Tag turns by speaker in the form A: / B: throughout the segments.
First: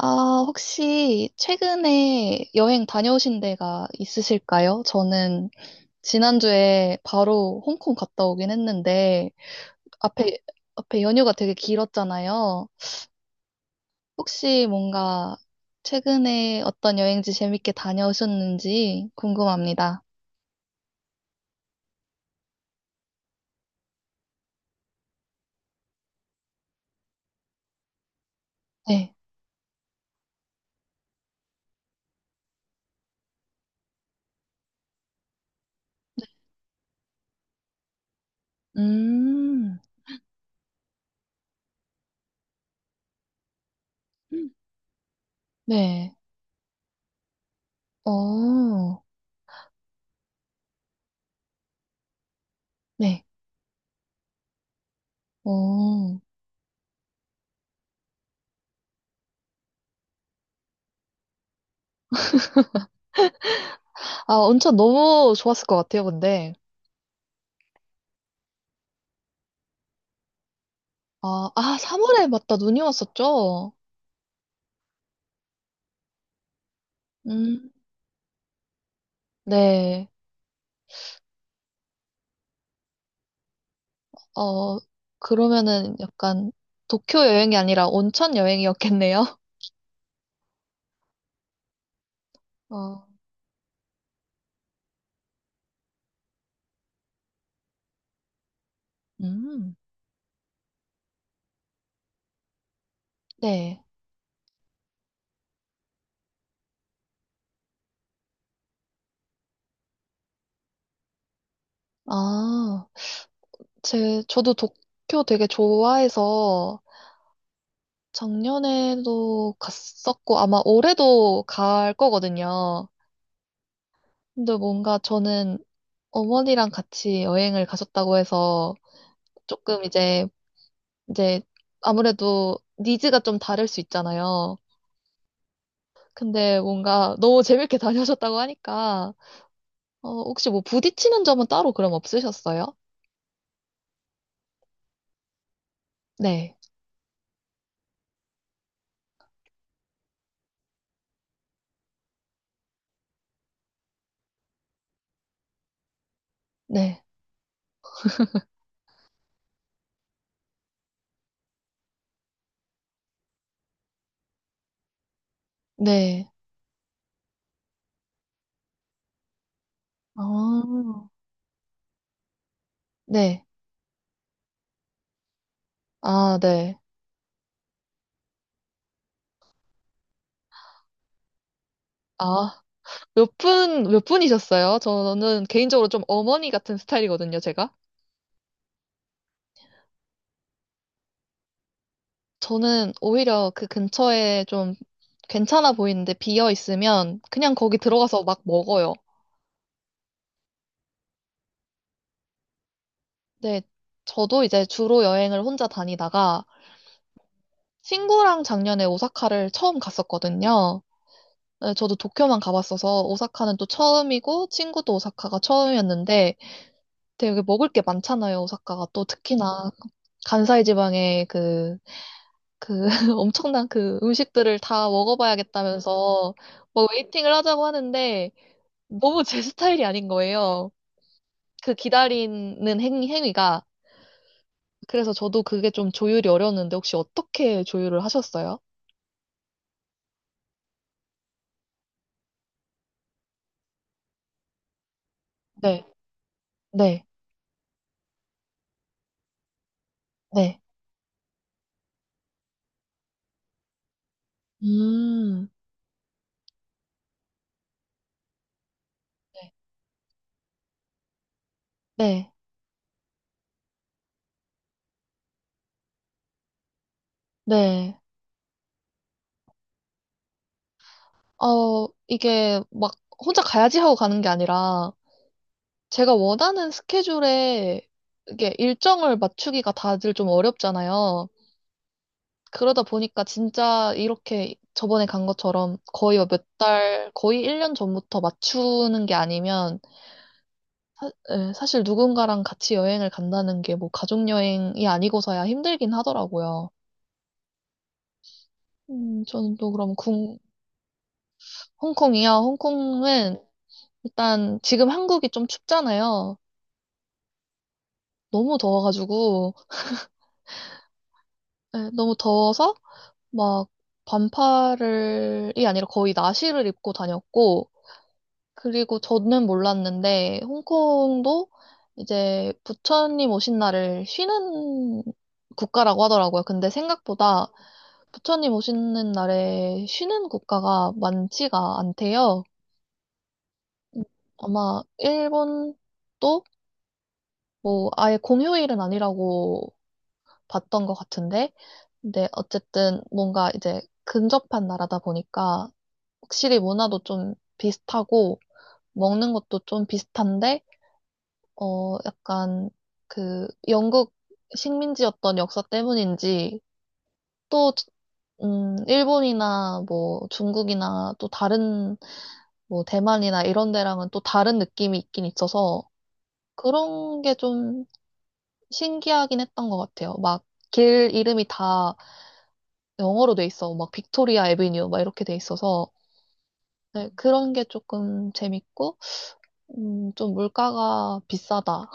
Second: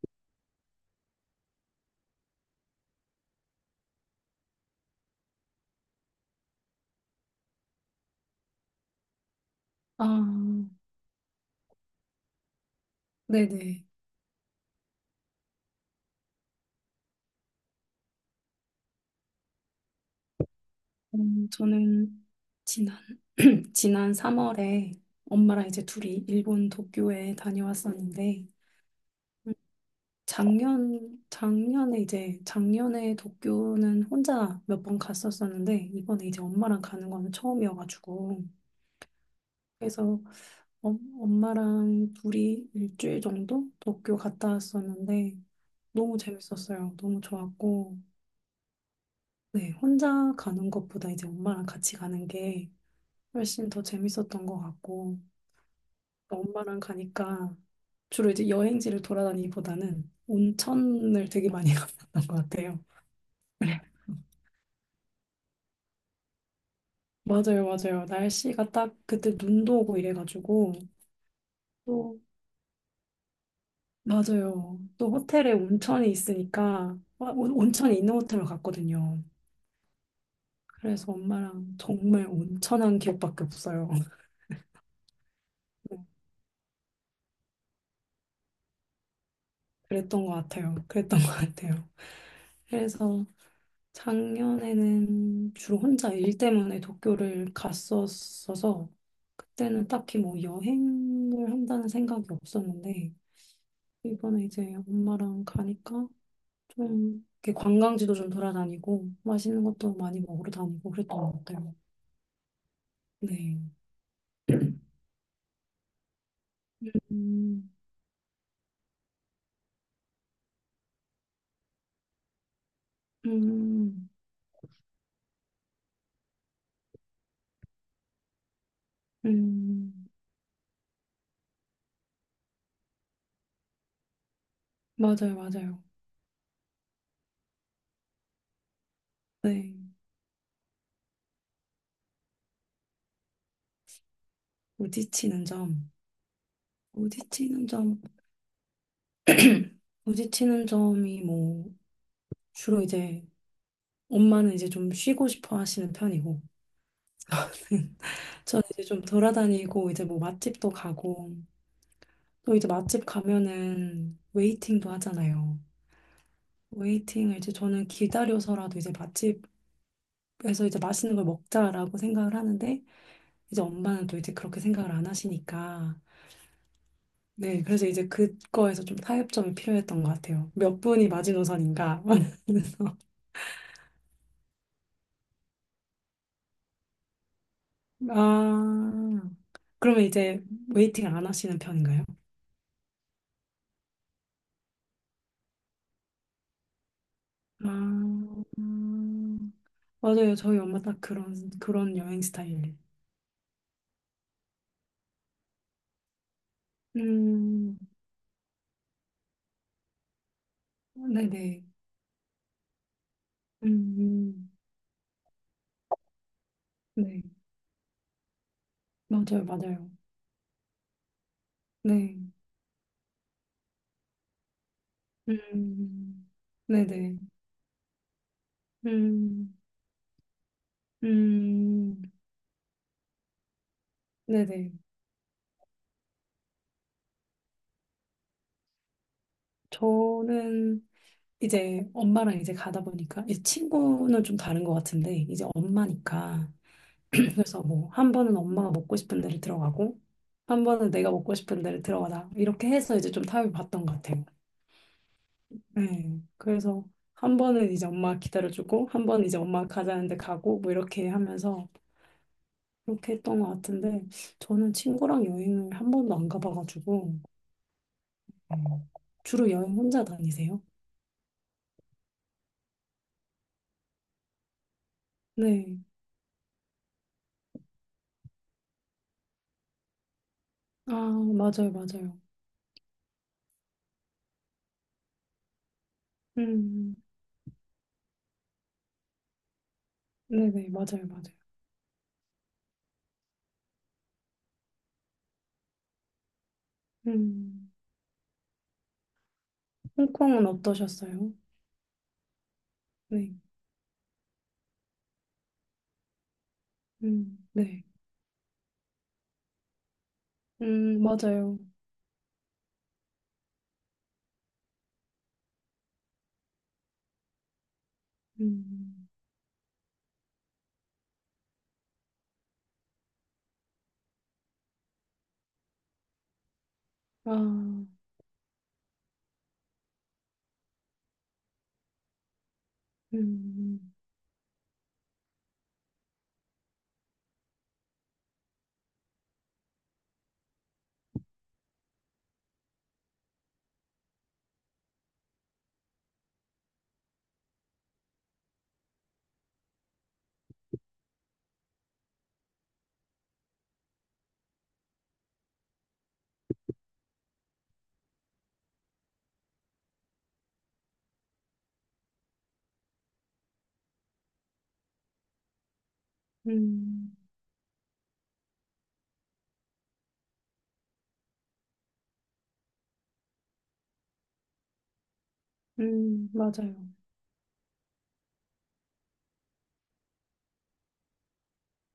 A: 아, 혹시 최근에 여행 다녀오신 데가 있으실까요? 저는 지난주에 바로 홍콩 갔다 오긴 했는데, 앞에,
B: 아,
A: 앞에 연휴가 되게 길었잖아요.
B: 네네.
A: 혹시 뭔가 최근에 어떤 여행지 재밌게 다녀오셨는지 궁금합니다.
B: 저는 지난, 지난 3월에 엄마랑 이제 둘이 일본 도쿄에 다녀왔었는데.
A: 네.
B: 음, 작년에 이제, 작년에 도쿄는 혼자 몇 번 갔었었는데, 이번에 이제 엄마랑 가는 거는 처음이어가지고,
A: 음,
B: 그래서 엄 엄마랑 둘이 일주일 정도 도쿄 갔다 왔었는데,
A: 네.
B: 너무 재밌었어요. 너무 좋았고,
A: 어,
B: 네, 혼자 가는 것보다 이제 엄마랑 같이 가는 게
A: 네.
B: 훨씬 더 재밌었던 것 같고,
A: 어.
B: 엄마랑 가니까 주로 이제 여행지를 돌아다니기보다는 온천을 되게 많이 갔었던 것 같아요. 그래.
A: 아, 온천 너무 좋았을 것 같아요, 근데.
B: 맞아요, 맞아요. 날씨가 딱 그때 눈도 오고 이래가지고
A: 아, 아,
B: 또
A: 3월에 맞다, 눈이 왔었죠?
B: 맞아요. 또 호텔에 온천이 있으니까 와,
A: 음,
B: 온천이 있는 호텔로 갔거든요.
A: 네.
B: 그래서 엄마랑 정말 온천한 기억밖에 없어요.
A: 어, 그러면은 약간 도쿄 여행이 아니라 온천 여행이었겠네요.
B: 그랬던 것 같아요. 그랬던 것 같아요.
A: 어,
B: 그래서 작년에는 주로 혼자 일 때문에 도쿄를 갔었어서,
A: 음,
B: 그때는 딱히 뭐 여행을 한다는 생각이 없었는데
A: 네.
B: 이번에 이제 엄마랑 가니까 좀 이렇게 관광지도 좀 돌아다니고 맛있는 것도 많이 먹으러 다니고 그랬던 것 같아요.
A: 아,
B: 네.
A: 저도 도쿄 되게 좋아해서
B: 음,
A: 작년에도 갔었고 아마 올해도 갈 거거든요.
B: 음,
A: 근데 뭔가 저는 어머니랑 같이 여행을 가셨다고 해서 조금
B: 음,
A: 이제 아무래도 니즈가 좀 다를 수 있잖아요.
B: 맞아요, 맞아요.
A: 근데 뭔가 너무 재밌게 다녀오셨다고 하니까,
B: 네.
A: 어, 혹시 뭐 부딪히는 점은 따로 그럼 없으셨어요?
B: 부딪히는 점.
A: 네,
B: 부딪히는 점. 부딪히는 점이 뭐 주로 이제 엄마는 이제 좀 쉬고 싶어 하시는 편이고,
A: 네,
B: 저는 이제 좀 돌아다니고, 이제 뭐 맛집도 가고, 또 이제 맛집 가면은 웨이팅도 하잖아요.
A: 네.
B: 웨이팅을 이제 저는 기다려서라도 이제 맛집에서
A: 아,
B: 이제 맛있는 걸 먹자라고 생각을 하는데,
A: 네.
B: 이제 엄마는 또 이제 그렇게 생각을 안 하시니까,
A: 아, 네.
B: 네, 그래서 이제 그거에서 좀 타협점이 필요했던 것 같아요. 몇 분이 마지노선인가?
A: 아,
B: 그래서,
A: 몇 분이셨어요? 저는 개인적으로 좀 어머니 같은 스타일이거든요, 제가.
B: 아, 그러면 이제 웨이팅 안 하시는 편인가요?
A: 저는 오히려 그 근처에 좀 괜찮아 보이는데 비어 있으면 그냥
B: 아,
A: 거기 들어가서 막 먹어요.
B: 음. 맞아요. 저희 엄마 딱 그런 여행 스타일.
A: 네, 저도 이제 주로 여행을 혼자 다니다가
B: 음,
A: 친구랑 작년에 오사카를 처음 갔었거든요.
B: 네네.
A: 네, 저도 도쿄만 가봤어서 오사카는 또
B: 음,
A: 처음이고
B: 음.
A: 친구도 오사카가 처음이었는데
B: 네.
A: 되게 먹을 게 많잖아요, 오사카가. 또
B: 맞아요,
A: 특히나
B: 맞아요.
A: 간사이 지방의 그,
B: 네.
A: 그 엄청난 그 음식들을 다
B: 음,
A: 먹어봐야겠다면서 뭐
B: 네네.
A: 웨이팅을 하자고 하는데 너무 제
B: 음,
A: 스타일이 아닌 거예요. 그
B: 음,
A: 기다리는 행위가.
B: 네네.
A: 그래서 저도 그게 좀 조율이 어려웠는데 혹시 어떻게 조율을 하셨어요?
B: 저는 이제 엄마랑 이제 가다 보니까, 이제 친구는 좀 다른 것 같은데, 이제
A: 네,
B: 엄마니까.
A: 네,
B: 그래서 뭐, 한 번은 엄마가 먹고 싶은 데를 들어가고,
A: 네.
B: 한 번은 내가 먹고 싶은 데를 들어가다. 이렇게 해서 이제 좀 타협을 봤던 것 같아요.
A: 음,
B: 네. 그래서 한 번은 이제 엄마 기다려주고, 한 번은 이제
A: 네,
B: 엄마 가자는데 가고, 뭐 이렇게 하면서
A: 네.
B: 그렇게 했던 것 같은데, 저는 친구랑 여행을 한 번도 안 가봐가지고,
A: 네.
B: 음, 주로 여행 혼자 다니세요?
A: 어, 이게 막 혼자 가야지 하고 가는 게 아니라
B: 네.
A: 제가 원하는 스케줄에 이게 일정을 맞추기가 다들 좀
B: 아,
A: 어렵잖아요.
B: 맞아요, 맞아요.
A: 그러다 보니까 진짜 이렇게 저번에 간 것처럼 거의 뭐 몇
B: 음,
A: 달, 거의 1년 전부터 맞추는 게 아니면
B: 네네, 맞아요, 맞아요.
A: 예, 사실 누군가랑 같이 여행을 간다는 게 뭐 가족 여행이 아니고서야 힘들긴 하더라고요.
B: 음,
A: 저는 또 그럼
B: 홍콩은 어떠셨어요?
A: 홍콩이요.
B: 네.
A: 홍콩은 일단 지금 한국이 좀 춥잖아요.
B: 네.
A: 너무 더워가지고,
B: 맞아요.
A: 예, 너무 더워서 막 반팔을이 아니라 거의 나시를 입고 다녔고, 그리고
B: 음,
A: 저는 몰랐는데, 홍콩도 이제 부처님 오신 날을 쉬는 국가라고 하더라고요. 근데
B: 아.
A: 생각보다 부처님 오시는 날에 쉬는 국가가 많지가 않대요.
B: 음,
A: 음, 아마 일본도 뭐 아예 공휴일은 아니라고 봤던 것 같은데, 근데 어쨌든 뭔가 이제 근접한 나라다 보니까 확실히 문화도 좀 비슷하고 먹는 것도 좀 비슷한데 어 약간 그 영국 식민지였던 역사 때문인지 또 일본이나 뭐 중국이나 또 다른 뭐 대만이나 이런 데랑은 또 다른 느낌이 있긴 있어서
B: 음,
A: 그런 게 좀 신기하긴 했던 것 같아요. 막 길 이름이 다 영어로 돼 있어. 막 빅토리아 애비뉴 막 이렇게 돼 있어서
B: 맞아요.
A: 네, 그런 게 조금 재밌고, 좀 물가가 비싸다.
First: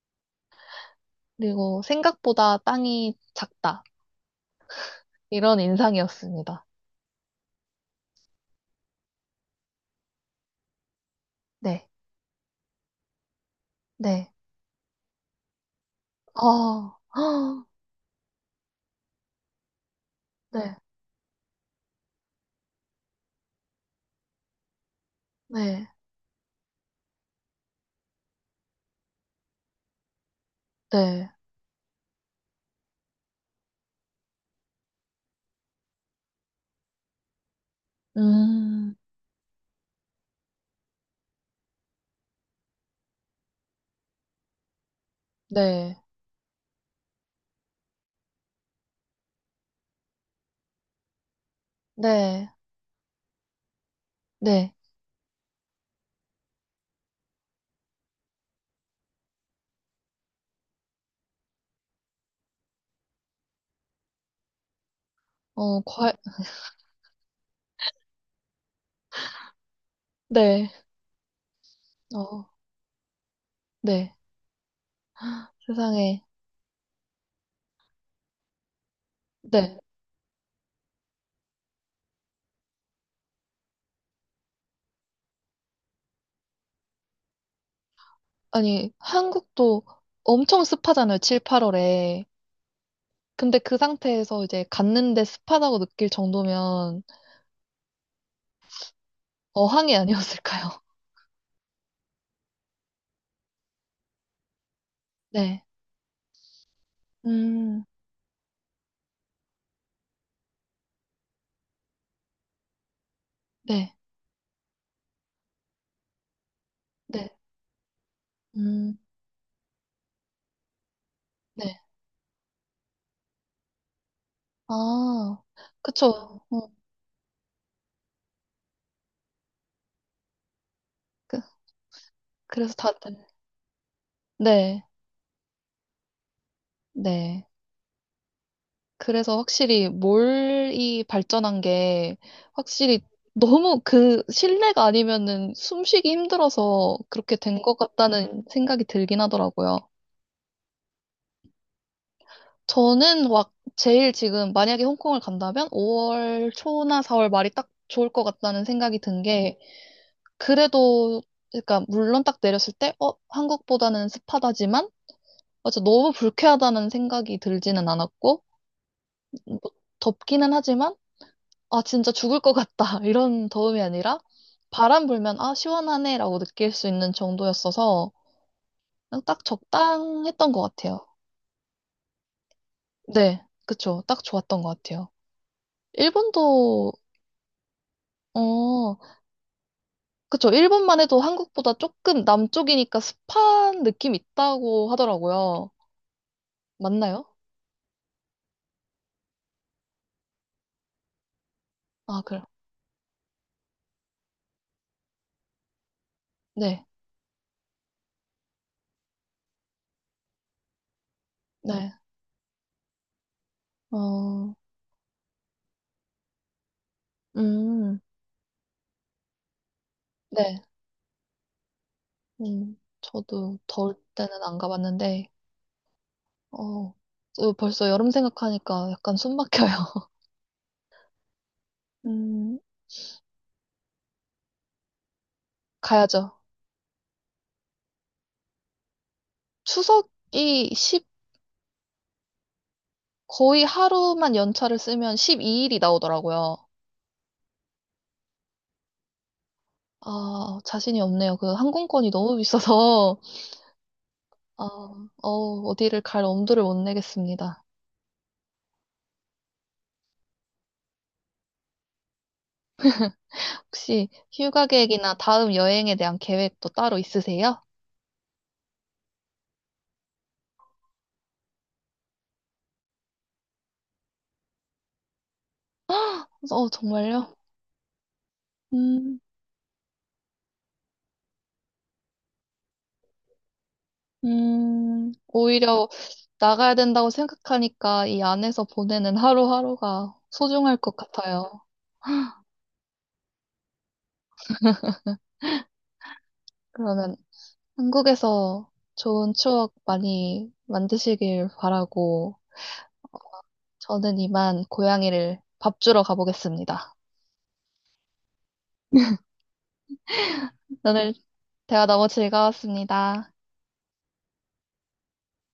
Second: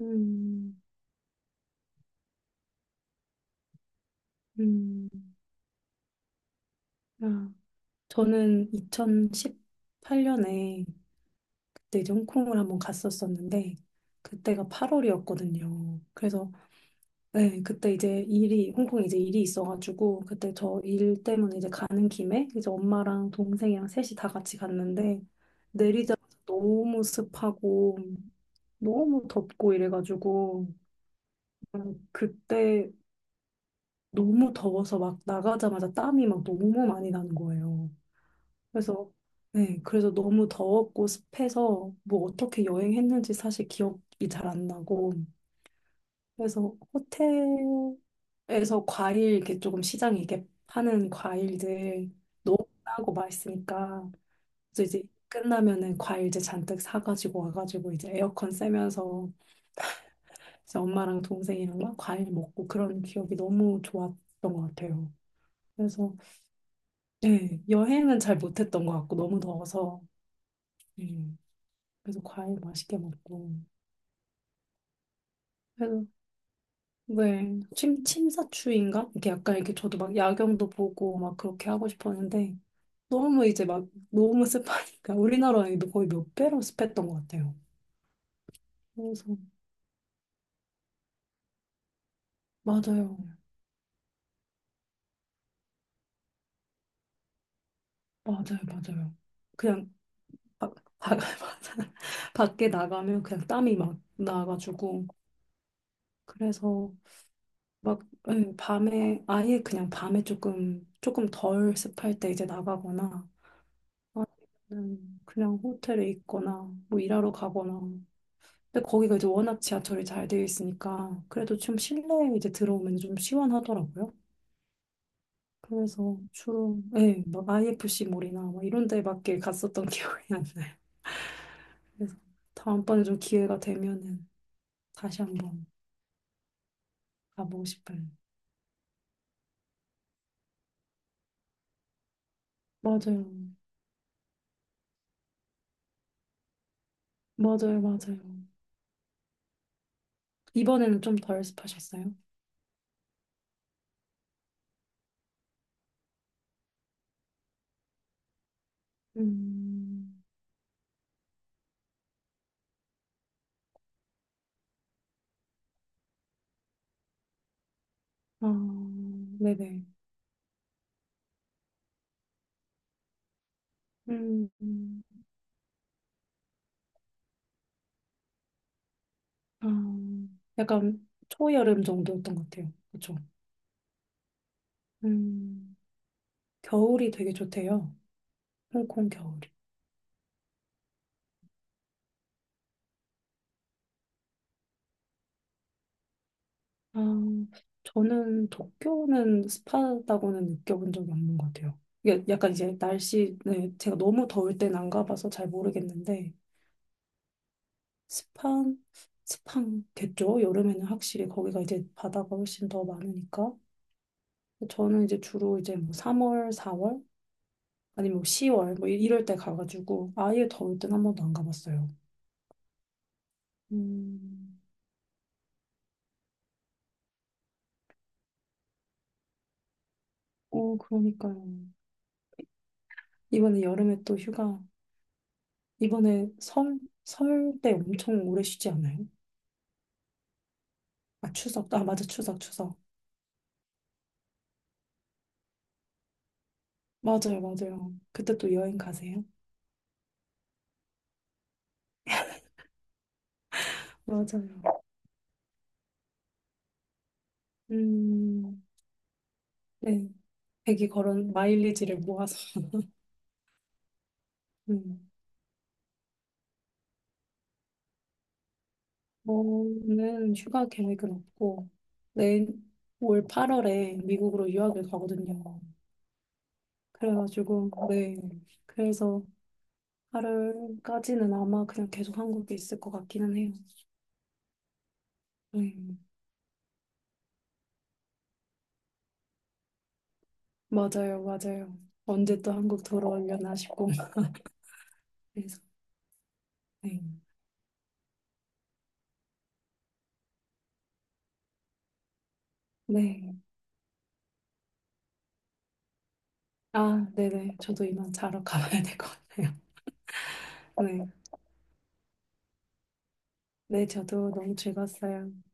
B: 음.
A: 그리고 생각보다 땅이 작다.
B: 음,
A: 이런 인상이었습니다.
B: 아, 저는 2018년에
A: 네,
B: 그때 이제 홍콩을 한번 갔었었는데
A: 네.
B: 그때가 8월이었거든요. 그래서
A: 아,
B: 네,
A: 헉,
B: 그때 이제 일이 홍콩에 이제 일이 있어가지고 그때
A: 네,
B: 저 일 때문에 이제 가는 김에 이제 엄마랑 동생이랑 셋이 다 같이 갔는데,
A: 네,
B: 내리자마자 너무 습하고 너무 덥고 이래가지고
A: 네.
B: 그냥 그때 너무 더워서 막 나가자마자 땀이 막 너무 많이 나는 거예요.
A: 음,
B: 그래서 네, 그래서 너무 더웠고 습해서 뭐 어떻게 여행했는지 사실 기억이 잘 안 나고,
A: 네,
B: 그래서 호텔에서 과일 이렇게 조금 시장에 이렇게 파는 과일들
A: 네,
B: 너무 싸고 맛있으니까,
A: 네.
B: 그래서 이제 끝나면은 과일들 잔뜩 사가지고 와가지고 이제 에어컨 쐬면서 이제 엄마랑 동생이랑 막 과일 먹고 그런 기억이 너무 좋았던 것 같아요.
A: 어,
B: 그래서 네, 여행은 잘 못했던 것 같고 너무 더워서.
A: 네,
B: 네. 그래서
A: 어,
B: 과일 맛있게 먹고.
A: 네.
B: 그래서
A: 세상에,
B: 왜 침사추인가? 이렇게 약간 이렇게
A: 네.
B: 저도 막 야경도 보고 막 그렇게 하고 싶었는데 너무 이제 막 너무 습하니까 우리나라 이거 거의 몇 배로 습했던 것 같아요.
A: 아니,
B: 그래서
A: 한국도 엄청 습하잖아요. 7, 8월에.
B: 맞아요,
A: 근데 그 상태에서 이제 갔는데 습하다고 느낄 정도면
B: 맞아요, 맞아요. 그냥
A: 어항이
B: 바,
A: 아니었을까요?
B: 맞아. 밖에 나가면 그냥 땀이 막 나가지고,
A: 네.
B: 그래서
A: 음.
B: 막 예, 밤에 아예 그냥 밤에 조금 덜 습할 때 이제 나가거나
A: 네.
B: 아니면 그냥 호텔에 있거나 뭐
A: 네.
B: 일하러 가거나. 근데
A: 음.
B: 거기가 이제 워낙 지하철이 잘 되어 있으니까 그래도 좀
A: 네.
B: 실내에 이제 들어오면 좀 시원하더라고요.
A: 아.
B: 그래서
A: 그쵸. 어.
B: 주로 예, 막 IFC 몰이나 막 이런 데 밖에 갔었던 기억이 안 나요.
A: 그
B: 그래서
A: 그래서
B: 다음번에
A: 다들
B: 좀 기회가 되면은
A: 네.
B: 다시 한번
A: 네.
B: 가보고 싶어요.
A: 그래서 확실히 몰이 발전한 게 확실히
B: 맞아요.
A: 너무 그 실내가 아니면은 숨쉬기 힘들어서 그렇게 된 것
B: 맞아요. 맞아요.
A: 같다는 생각이 들긴 하더라고요.
B: 이번에는 좀 덜 습하셨어요?
A: 저는 막 제일 지금 만약에 홍콩을 간다면 5월 초나 4월 말이 딱 좋을 것 같다는 생각이 든게
B: 음.
A: 그래도, 그러니까, 물론 딱 내렸을 때, 어, 한국보다는 습하다지만, 어차 너무 불쾌하다는 생각이 들지는 않았고,
B: 아,
A: 뭐
B: 네네.
A: 덥기는 하지만, 아, 진짜 죽을 것 같다. 이런 더움이 아니라,
B: 음.
A: 바람 불면, 아, 시원하네. 라고 느낄 수 있는 정도였어서, 그냥 딱
B: 아,
A: 적당했던 것 같아요.
B: 약간 초여름 정도였던 것 같아요. 그쵸?
A: 네, 그쵸. 딱 좋았던 것 같아요.
B: 음,
A: 일본도,
B: 겨울이 되게 좋대요.
A: 어,
B: 홍콩 겨울이.
A: 그쵸. 일본만 해도 한국보다 조금 남쪽이니까 습한 느낌 있다고 하더라고요.
B: 아,
A: 맞나요?
B: 저는 도쿄는 습하다고는 느껴본 적이 없는 것 같아요.
A: 아,
B: 이게
A: 그래.
B: 약간 이제 날씨, 네, 제가 너무 더울 땐 안 가봐서 잘 모르겠는데,
A: 네,
B: 습한, 습한겠죠? 여름에는 확실히 거기가
A: 네.
B: 이제
A: 네,
B: 바다가 훨씬 더 많으니까.
A: 어,
B: 저는 이제 주로 이제 뭐 3월, 4월?
A: 음,
B: 아니면 뭐 10월? 뭐 이럴 때 가가지고 아예
A: 네,
B: 더울 땐 한 번도 안 가봤어요.
A: 저도 더울 때는 안
B: 음,
A: 가봤는데, 어, 저 벌써 여름 생각하니까 약간 숨 막혀요.
B: 어, 그러니까요.
A: 음,
B: 이번에 여름에 또 휴가, 이번에
A: 가야죠.
B: 설, 설 때 엄청 오래 쉬지 않아요?
A: 추석이 십
B: 아, 추석. 아, 맞아, 추석, 추석.
A: 거의 하루만 연차를 쓰면 12일이 나오더라고요.
B: 맞아요, 맞아요. 그때 또 여행 가세요?
A: 아, 자신이 없네요. 그 항공권이 너무 비싸서, 아,
B: 맞아요.
A: 어, 어디를 갈 엄두를 못 내겠습니다.
B: 음, 네. 되게 걸은 마일리지를 모아서.
A: 혹시 휴가
B: 음,
A: 계획이나 다음 여행에 대한 계획도 따로 있으세요?
B: 저는 휴가 계획은 없고, 내일 올 8월에 미국으로 유학을 가거든요.
A: 어, 정말요?
B: 그래가지고, 네.
A: 음.
B: 그래서 8월까지는 아마 그냥 계속 한국에 있을 것 같기는 해요. 네,
A: 오히려 나가야 된다고 생각하니까 이 안에서 보내는 하루하루가 소중할 것
B: 맞아요,
A: 같아요.
B: 맞아요. 언제 또 한국 돌아오려나 싶고. 그래서, 네.
A: 그러면 한국에서 좋은 추억 많이 만드시길 바라고
B: 네.
A: 저는 이만 고양이를 밥 주러 가보겠습니다.
B: 아, 네네. 저도 이만 자러 가봐야 될 것 같아요. 네.
A: 오늘 대화 너무 즐거웠습니다.
B: 네, 저도 너무 즐거웠어요.